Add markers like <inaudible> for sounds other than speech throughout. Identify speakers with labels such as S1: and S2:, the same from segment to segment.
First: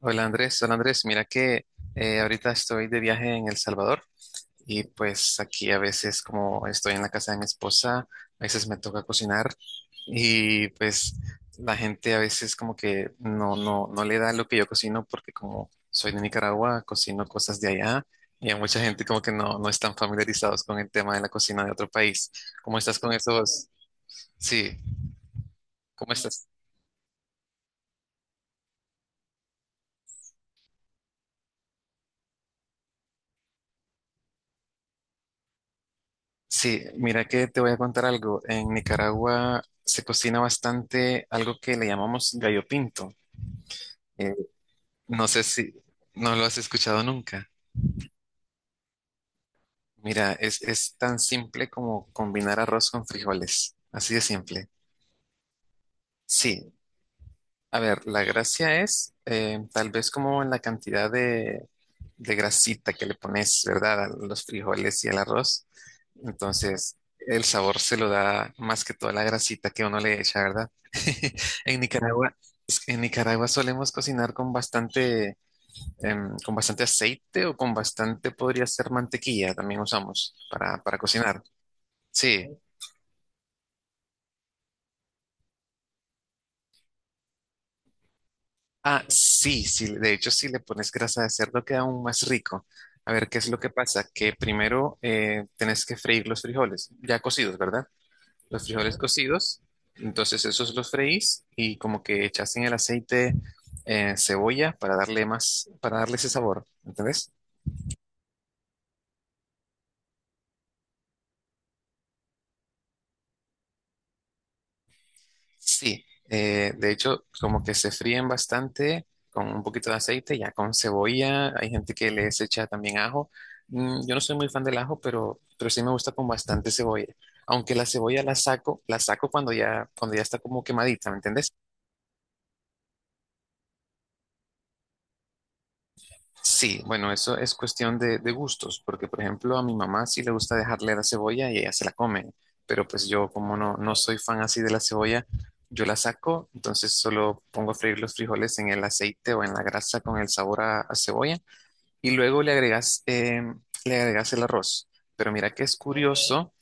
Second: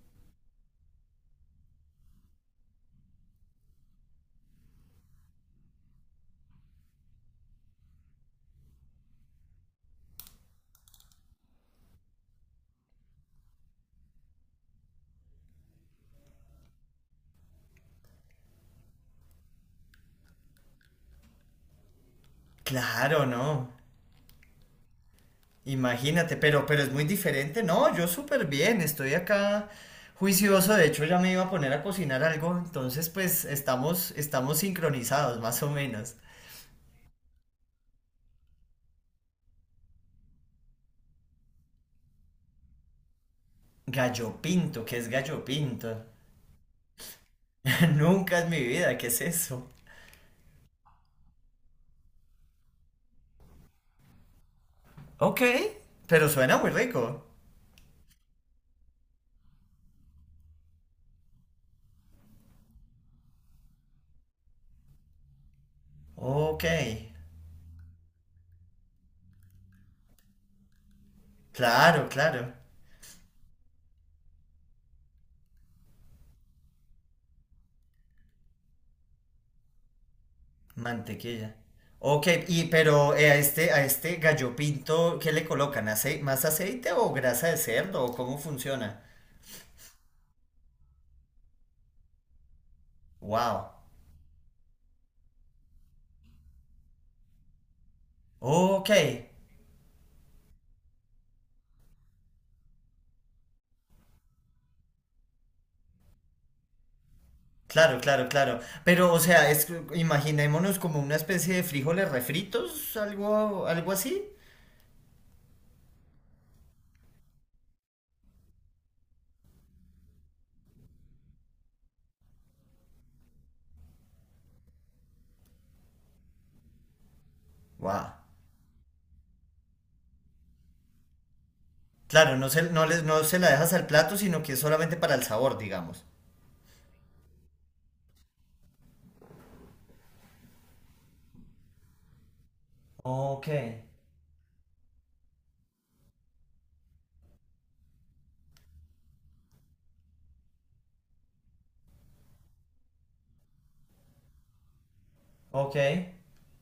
S1: Hola Andrés, mira que ahorita estoy de viaje en El Salvador y pues aquí a veces como estoy en la casa de mi esposa, a veces me toca cocinar y pues la gente a veces como que no le da lo que yo cocino porque como soy de Nicaragua, cocino cosas de allá y a mucha gente como que no están familiarizados con el tema de la cocina de otro país. ¿Cómo estás con
S2: Claro,
S1: esos?
S2: no.
S1: Sí, ¿cómo
S2: Imagínate,
S1: estás?
S2: pero es muy diferente. No, yo súper bien, estoy acá juicioso. De hecho, ya me iba a poner a cocinar algo. Entonces, pues estamos sincronizados, más o menos.
S1: Sí, mira que te voy a contar algo. En Nicaragua se cocina bastante algo que le llamamos gallo pinto.
S2: Gallo
S1: Eh,
S2: pinto, ¿qué es
S1: no sé
S2: gallo
S1: si
S2: pinto?
S1: no lo has escuchado nunca.
S2: <laughs> Nunca en mi vida, ¿qué es eso?
S1: Mira, es tan simple como combinar arroz con frijoles. Así de simple.
S2: Ok, pero suena muy
S1: Sí,
S2: rico.
S1: a ver, la gracia es tal vez como en la cantidad de grasita que le pones, ¿verdad? A los frijoles y al arroz.
S2: Ok,
S1: Entonces, el sabor se lo da más que toda la grasita que uno le echa, ¿verdad? <laughs> En
S2: claro,
S1: Nicaragua,
S2: claro.
S1: en Nicaragua solemos cocinar con bastante, con bastante aceite o con bastante, podría ser mantequilla, también usamos para cocinar.
S2: Mantequilla. Ok,
S1: Sí.
S2: y pero a este gallo pinto, ¿qué le colocan? ¿Acei- ¿Más aceite o grasa de cerdo? ¿O cómo funciona?
S1: Ah, sí, sí, de hecho, si le pones grasa de cerdo queda aún más rico. A ver, ¿qué es lo que
S2: Wow.
S1: pasa? Que primero tenés que freír los frijoles, ya cocidos, ¿verdad? Los
S2: Ok,
S1: frijoles cocidos. Entonces esos los freís y como que echas en el aceite cebolla para darle más, para darle ese sabor, ¿entendés?
S2: claro, claro, claro. Pero, o sea, imaginémonos como una especie de frijoles refritos, algo, algo así.
S1: Sí, de hecho como que se fríen bastante con un poquito de aceite, ya con cebolla, hay gente que les echa también ajo. Mm, yo no soy muy fan del ajo, pero sí me gusta con bastante cebolla. Aunque la
S2: Wow.
S1: cebolla la saco cuando ya está como quemadita, ¿me entendés?
S2: Claro, no se la dejas al plato, sino que es solamente para el sabor, digamos.
S1: Sí, bueno, eso es cuestión de gustos, porque por ejemplo a mi mamá sí le gusta dejarle la cebolla y ella se la come, pero pues yo
S2: Ok,
S1: como no, no soy fan así de la cebolla, yo la saco, entonces solo pongo a freír los frijoles en el aceite o en la grasa con el sabor a cebolla y luego le agregas el arroz. Pero mira que
S2: ok.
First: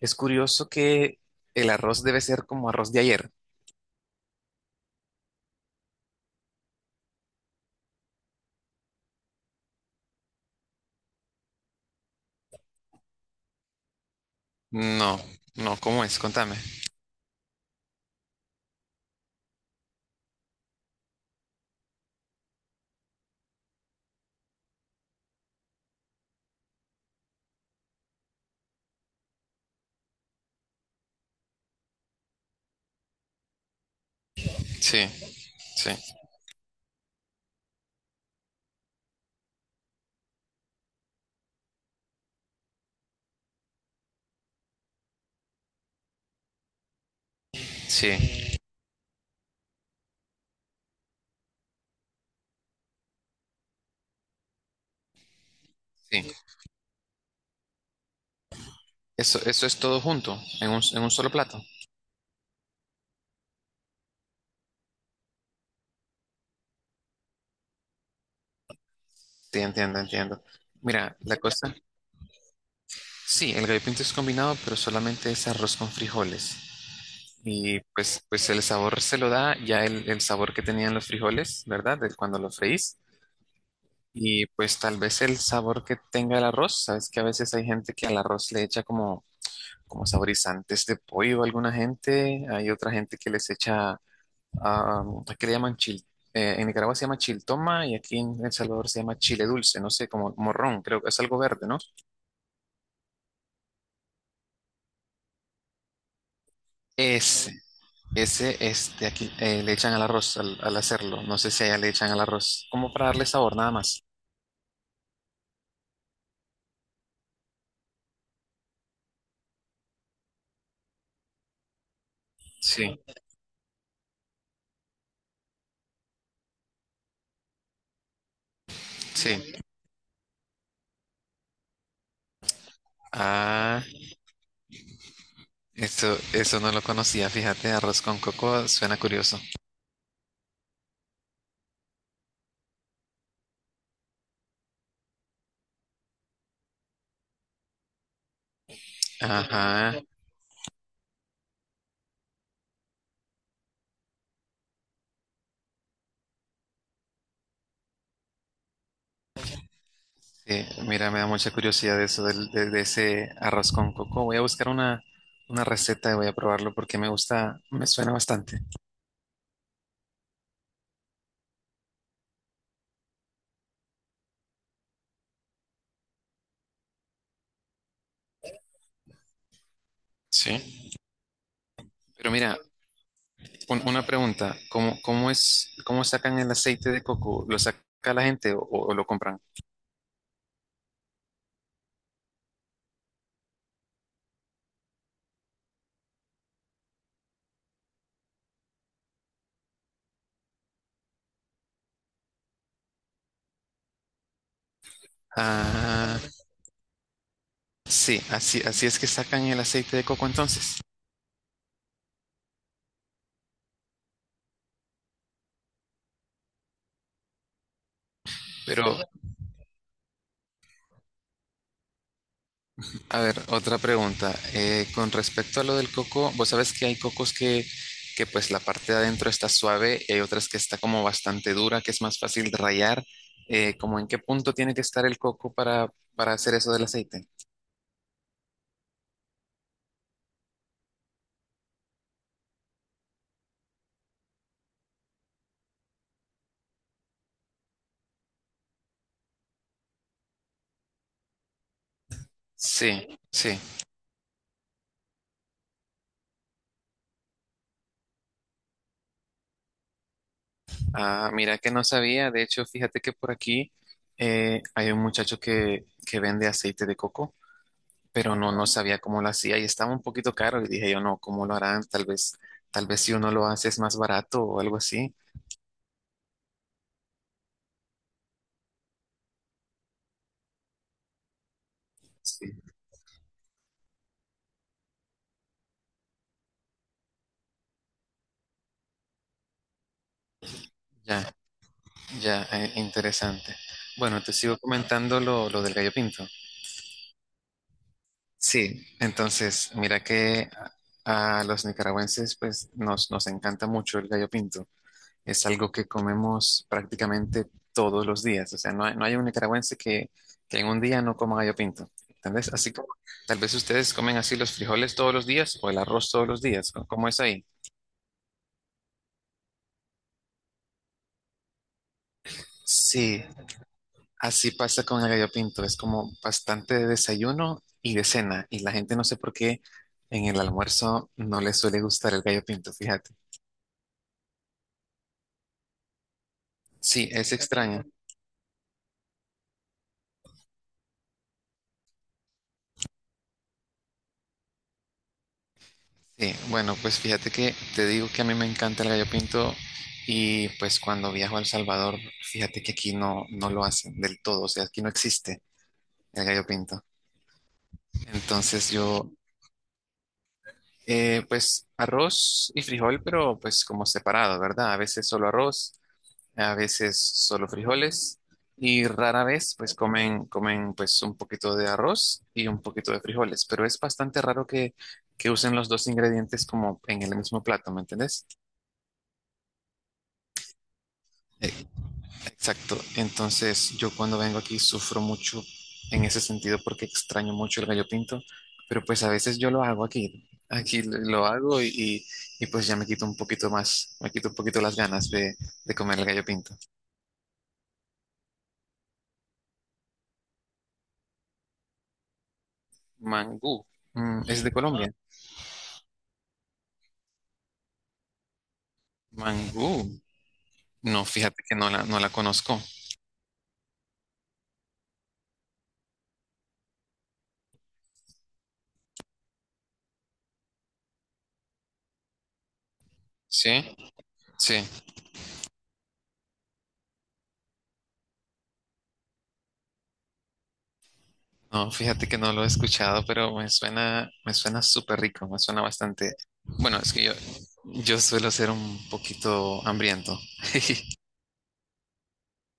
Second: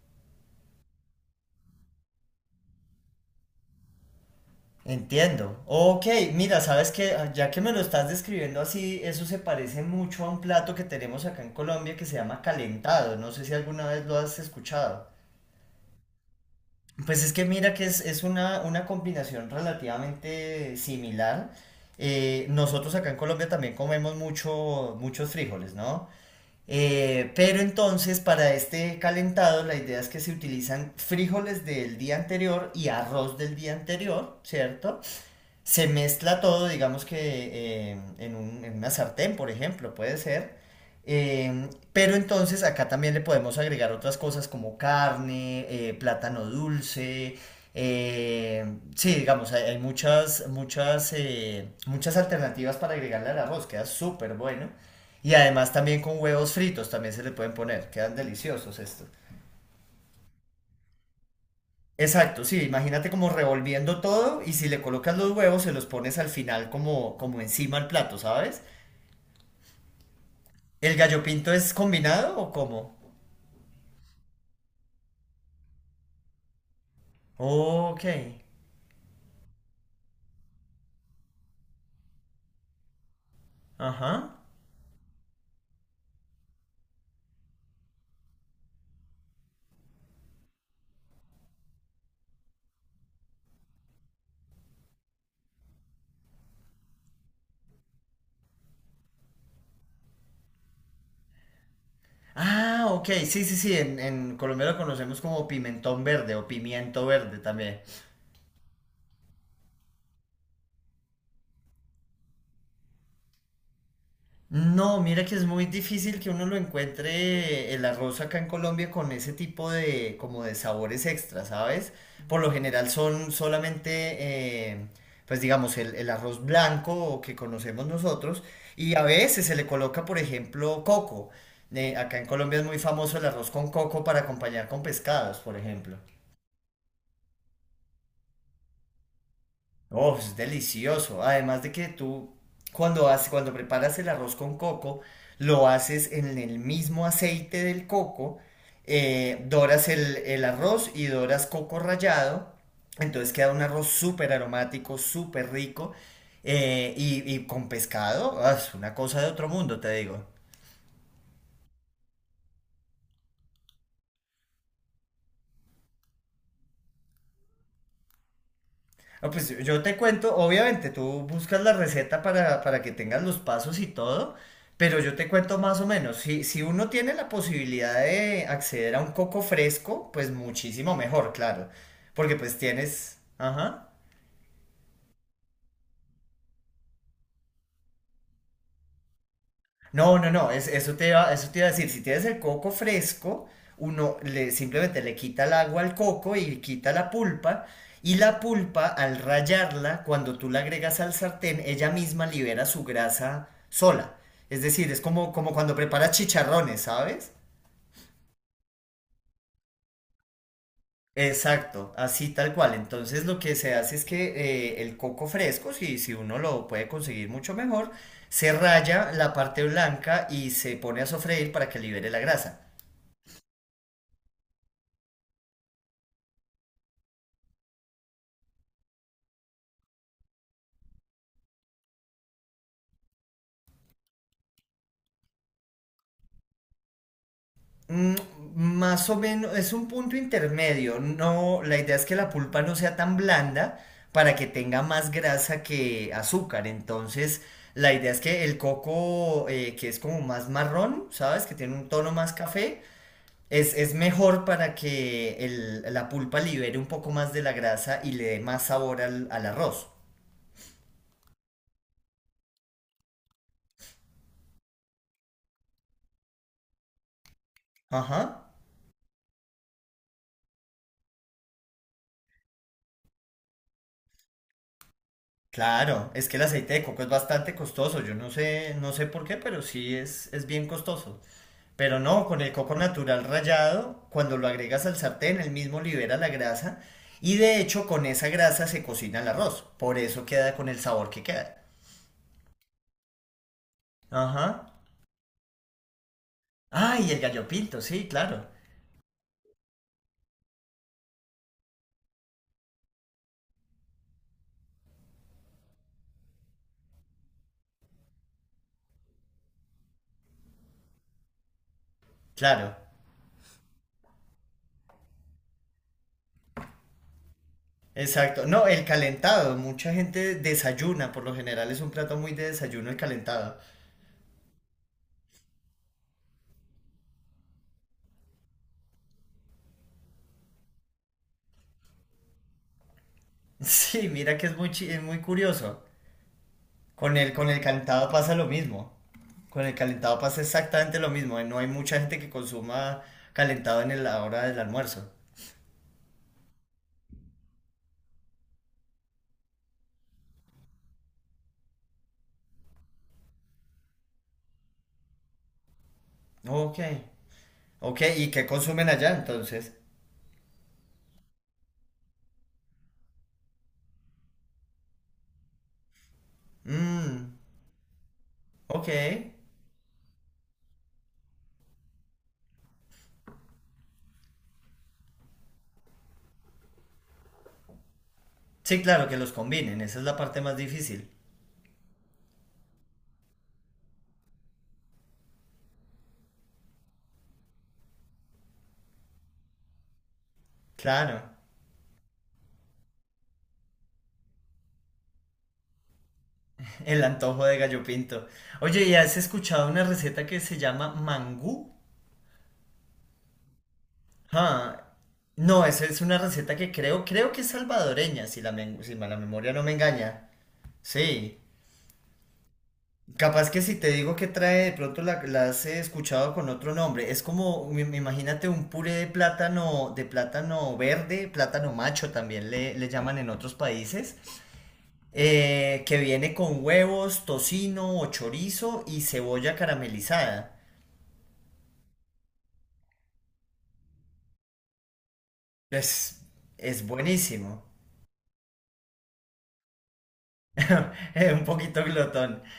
S1: es curioso que el arroz debe ser como arroz de ayer.
S2: Entiendo. Ok, mira, sabes que ya que me lo estás describiendo así, eso se parece mucho a un plato que tenemos acá en Colombia que se llama calentado. No sé si alguna vez lo has escuchado.
S1: No, no, ¿cómo es? Contame.
S2: Pues es que mira que es una combinación relativamente similar. Nosotros acá en Colombia también comemos mucho, muchos frijoles, ¿no? Pero entonces para este calentado la idea es que se utilizan frijoles del día anterior y arroz del día anterior, ¿cierto?
S1: Sí,
S2: Se
S1: sí,
S2: mezcla todo, digamos que en un- en una sartén, por ejemplo, puede ser. Pero entonces acá también le podemos agregar otras cosas como carne, plátano dulce.
S1: sí,
S2: eh, sí, digamos, hay muchas, muchas, muchas alternativas para agregarle al arroz, queda súper bueno. Y además también con
S1: sí.
S2: huevos fritos también se le pueden poner, quedan deliciosos esto.
S1: Eso es todo junto, en un solo plato.
S2: Exacto, sí, imagínate como revolviendo todo y si le colocas los huevos se los pones al final como, como encima al plato, ¿sabes?
S1: Sí, entiendo, entiendo.
S2: ¿El
S1: Mira,
S2: gallo
S1: la
S2: pinto es
S1: cosa,
S2: combinado o cómo?
S1: sí, el gallo pinto es combinado, pero solamente es arroz con frijoles. Y
S2: Ok,
S1: pues, pues el sabor se lo da ya el sabor que tenían los frijoles, ¿verdad? De cuando los freís.
S2: ajá.
S1: Y pues tal vez el sabor que tenga el arroz, sabes que a veces hay gente que al arroz le echa como, como saborizantes de pollo, alguna gente, hay otra gente que les echa ah, aquí le llaman chil, en Nicaragua se llama chiltoma y aquí en El Salvador se llama chile dulce, no sé, como morrón, creo que es algo verde, ¿no?
S2: Ah, ok, sí, sí, sí, en Colombia lo conocemos como pimentón verde o pimiento verde
S1: Ese,
S2: también.
S1: ese, este, aquí le echan al arroz al hacerlo, no sé si allá le echan al arroz, como para darle sabor, nada más.
S2: No, mira que es muy difícil que uno lo encuentre el arroz acá en Colombia con ese tipo de como de sabores extra, ¿sabes? Por lo general
S1: Sí,
S2: son solamente, eh, pues digamos, el arroz blanco que conocemos nosotros y a veces
S1: sí.
S2: se le coloca, por ejemplo, coco. Acá en Colombia es muy famoso el arroz con
S1: Ah,
S2: coco para acompañar con pescados, por ejemplo.
S1: eso no lo conocía, fíjate, arroz con coco suena curioso.
S2: Oh, es delicioso. Además de que tú cuando haces, cuando preparas el arroz con coco, lo haces en el mismo aceite del coco, doras
S1: Ajá.
S2: el arroz y doras coco rallado, entonces queda un arroz súper aromático, súper rico y con pescado, ah, es una cosa de otro mundo, te digo.
S1: Sí, mira, me da mucha curiosidad de eso del- de ese arroz con coco. Voy a buscar una receta y voy a probarlo porque me gusta, me suena bastante.
S2: No pues yo te cuento, obviamente tú buscas la receta para que tengas los pasos y todo, pero yo te cuento más o menos. Si, si uno tiene la posibilidad de acceder a un coco fresco, pues
S1: Sí,
S2: muchísimo mejor, claro,
S1: pero
S2: porque pues
S1: mira,
S2: tienes...
S1: un-
S2: Ajá.
S1: una pregunta, ¿cómo, cómo es, cómo sacan el aceite de coco? ¿Lo saca la gente o lo compran?
S2: No, no, no, es- eso te iba a decir, si tienes el coco fresco, uno le, simplemente le quita el agua al coco y quita la pulpa, y la pulpa al rallarla, cuando tú la agregas al sartén, ella misma libera su grasa sola. Es decir, es como, como cuando preparas
S1: Ah,
S2: chicharrones, ¿sabes?
S1: sí, así, así es que sacan el aceite de coco entonces.
S2: Exacto, así tal cual. Entonces lo que se hace es que el coco fresco, si, si uno lo puede conseguir mucho mejor, se
S1: Pero,
S2: raya la parte blanca y se pone a sofreír para que libere la grasa.
S1: a ver, otra pregunta. Con respecto a lo del coco, vos sabés que hay cocos que pues la parte de adentro está suave y hay otras que está como bastante dura, que es más fácil de rallar. ¿Cómo en qué punto tiene que estar el coco para hacer eso del aceite?
S2: Mm, más o menos, es un punto intermedio. No, la idea es que la pulpa no sea tan blanda para que tenga más grasa que azúcar. Entonces, la idea es que el coco, que es como más marrón, ¿sabes? Que tiene un tono más café,
S1: Sí, sí.
S2: es mejor para que el- la pulpa libere un poco más de la grasa y le dé más sabor al, al arroz.
S1: Ah, mira que no sabía. De hecho, fíjate que por aquí hay un muchacho que vende aceite de coco, pero
S2: Ajá.
S1: no, no sabía cómo lo hacía y estaba un poquito caro. Y dije yo, no, ¿cómo lo harán? Tal vez si uno lo hace es más barato o algo así.
S2: Claro, es que el aceite de coco es bastante costoso. Yo no sé, no sé por qué, pero es bien costoso. Pero no, con
S1: Sí.
S2: el coco natural rallado, cuando lo agregas al sartén, él mismo libera la grasa y de hecho con esa grasa se cocina el arroz. Por eso queda con el sabor que
S1: Ya,
S2: queda.
S1: ya, interesante. Bueno, te sigo
S2: Ajá.
S1: comentando lo del gallo pinto.
S2: Ah, y el gallo pinto, sí, claro.
S1: Sí, entonces, mira que a los nicaragüenses pues nos encanta mucho el gallo pinto. Es algo que comemos prácticamente todos los días. O sea, no hay un nicaragüense que en un día no coma gallo pinto. Tal así
S2: Claro.
S1: como tal vez ustedes comen así los frijoles todos los días o el arroz todos los días. ¿No? ¿Cómo es ahí?
S2: Exacto. No, el calentado. Mucha gente desayuna. Por lo general es un plato muy de desayuno el
S1: Sí,
S2: calentado. <laughs>
S1: así pasa con el gallo pinto. Es como bastante de desayuno y de cena. Y la gente no sé por qué en el almuerzo no le suele gustar el gallo pinto, fíjate.
S2: Sí, mira que es muy, chi- es muy curioso.
S1: Sí, es
S2: Con el
S1: extraño.
S2: calentado pasa lo mismo. Con el calentado pasa exactamente lo mismo. No hay mucha gente que consuma calentado en el- la hora del almuerzo.
S1: Sí, bueno, pues fíjate que te digo que a mí me encanta el gallo pinto y pues cuando viajo a El Salvador, fíjate que aquí no, no lo hacen del todo, o sea, aquí no existe el gallo
S2: Ok.
S1: pinto.
S2: Ok, ¿y qué
S1: Entonces
S2: consumen
S1: yo,
S2: allá entonces?
S1: pues arroz y frijol, pero pues como separado, ¿verdad? A veces solo arroz, a veces
S2: Mmm,
S1: solo frijoles y
S2: ok.
S1: rara vez pues comen, comen pues un poquito de arroz y un poquito de frijoles, pero es bastante raro que usen los dos ingredientes como en el mismo plato, ¿me entendés?
S2: Sí, claro, que los combinen. Esa es la parte más difícil.
S1: Exacto. Entonces, yo cuando vengo aquí sufro mucho en ese sentido porque extraño mucho el gallo pinto, pero pues a veces yo lo hago aquí. Aquí lo
S2: Claro,
S1: lo hago y, pues ya me quito un poquito más, me quito un poquito las ganas de comer el gallo pinto.
S2: <laughs> el antojo de gallo pinto. Oye, ¿y has escuchado una receta que se llama mangú?
S1: Mangú, Mm, es de Colombia.
S2: Ah, no, esa es una receta que creo, creo que es salvadoreña, si la, men- si la memoria no me
S1: Mangú,
S2: engaña.
S1: no,
S2: Sí.
S1: fíjate que no la, no la conozco.
S2: Capaz que si te digo que trae, de pronto la, la has escuchado con otro nombre. Es como, im- imagínate un puré de plátano verde, plátano macho también le llaman en otros
S1: Sí,
S2: países,
S1: sí.
S2: que viene con huevos, tocino o chorizo y cebolla caramelizada.
S1: No, fíjate que no lo he escuchado, pero me suena súper rico, me suena bastante.
S2: Es,
S1: Bueno,
S2: es
S1: es que yo,
S2: buenísimo.
S1: yo suelo ser un poquito hambriento. <laughs>
S2: <laughs> Un poquito glotón. <laughs>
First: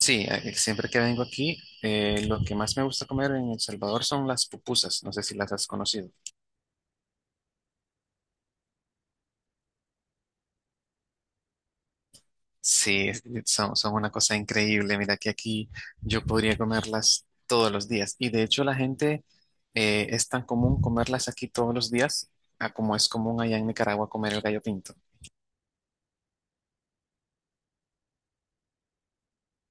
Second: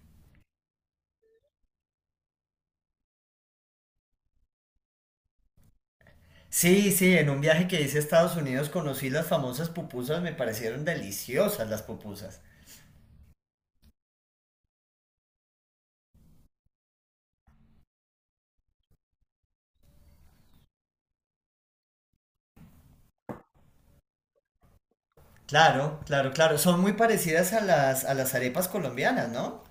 S1: Sí, siempre que vengo aquí, lo que más me gusta comer en El Salvador son las pupusas. No sé si las has conocido.
S2: Sí, sí, en un viaje que hice a Estados Unidos conocí las famosas pupusas, me parecieron deliciosas las pupusas.
S1: Sí, es- son, son una cosa increíble. Mira que aquí yo podría comerlas todos los días. Y de hecho la gente es tan común comerlas aquí todos los días a como es común allá en Nicaragua comer el gallo pinto.
S2: Claro, claro, claro. Son muy parecidas a las arepas colombianas, ¿no?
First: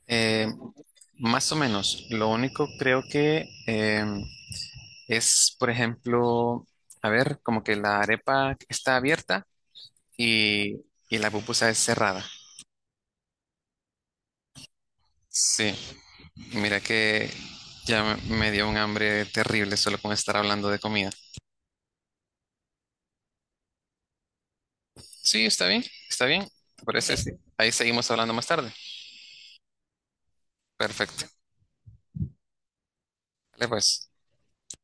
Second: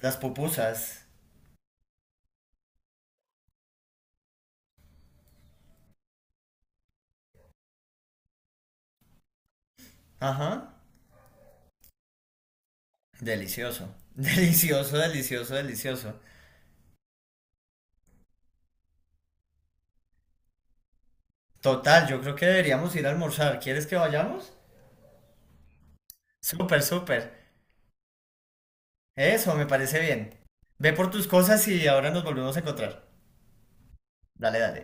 S2: Las
S1: Eh,
S2: pupusas.
S1: más o menos. Lo único creo que es, por ejemplo, a ver, como que la arepa está abierta
S2: Ajá.
S1: y, y la pupusa es cerrada.
S2: Delicioso. <laughs> Delicioso, delicioso,
S1: Sí,
S2: delicioso.
S1: mira que ya me dio un hambre terrible solo con estar hablando de comida.
S2: Total, yo creo que deberíamos ir a almorzar. ¿Quieres que vayamos?
S1: Sí, está bien, está bien.
S2: Súper,
S1: ¿Te parece? Ok,
S2: súper.
S1: sí. Ahí seguimos hablando más tarde.
S2: Eso, me parece bien. Ve por
S1: Perfecto.
S2: tus cosas y ahora nos volvemos a encontrar.
S1: Vale, pues.
S2: Dale, dale.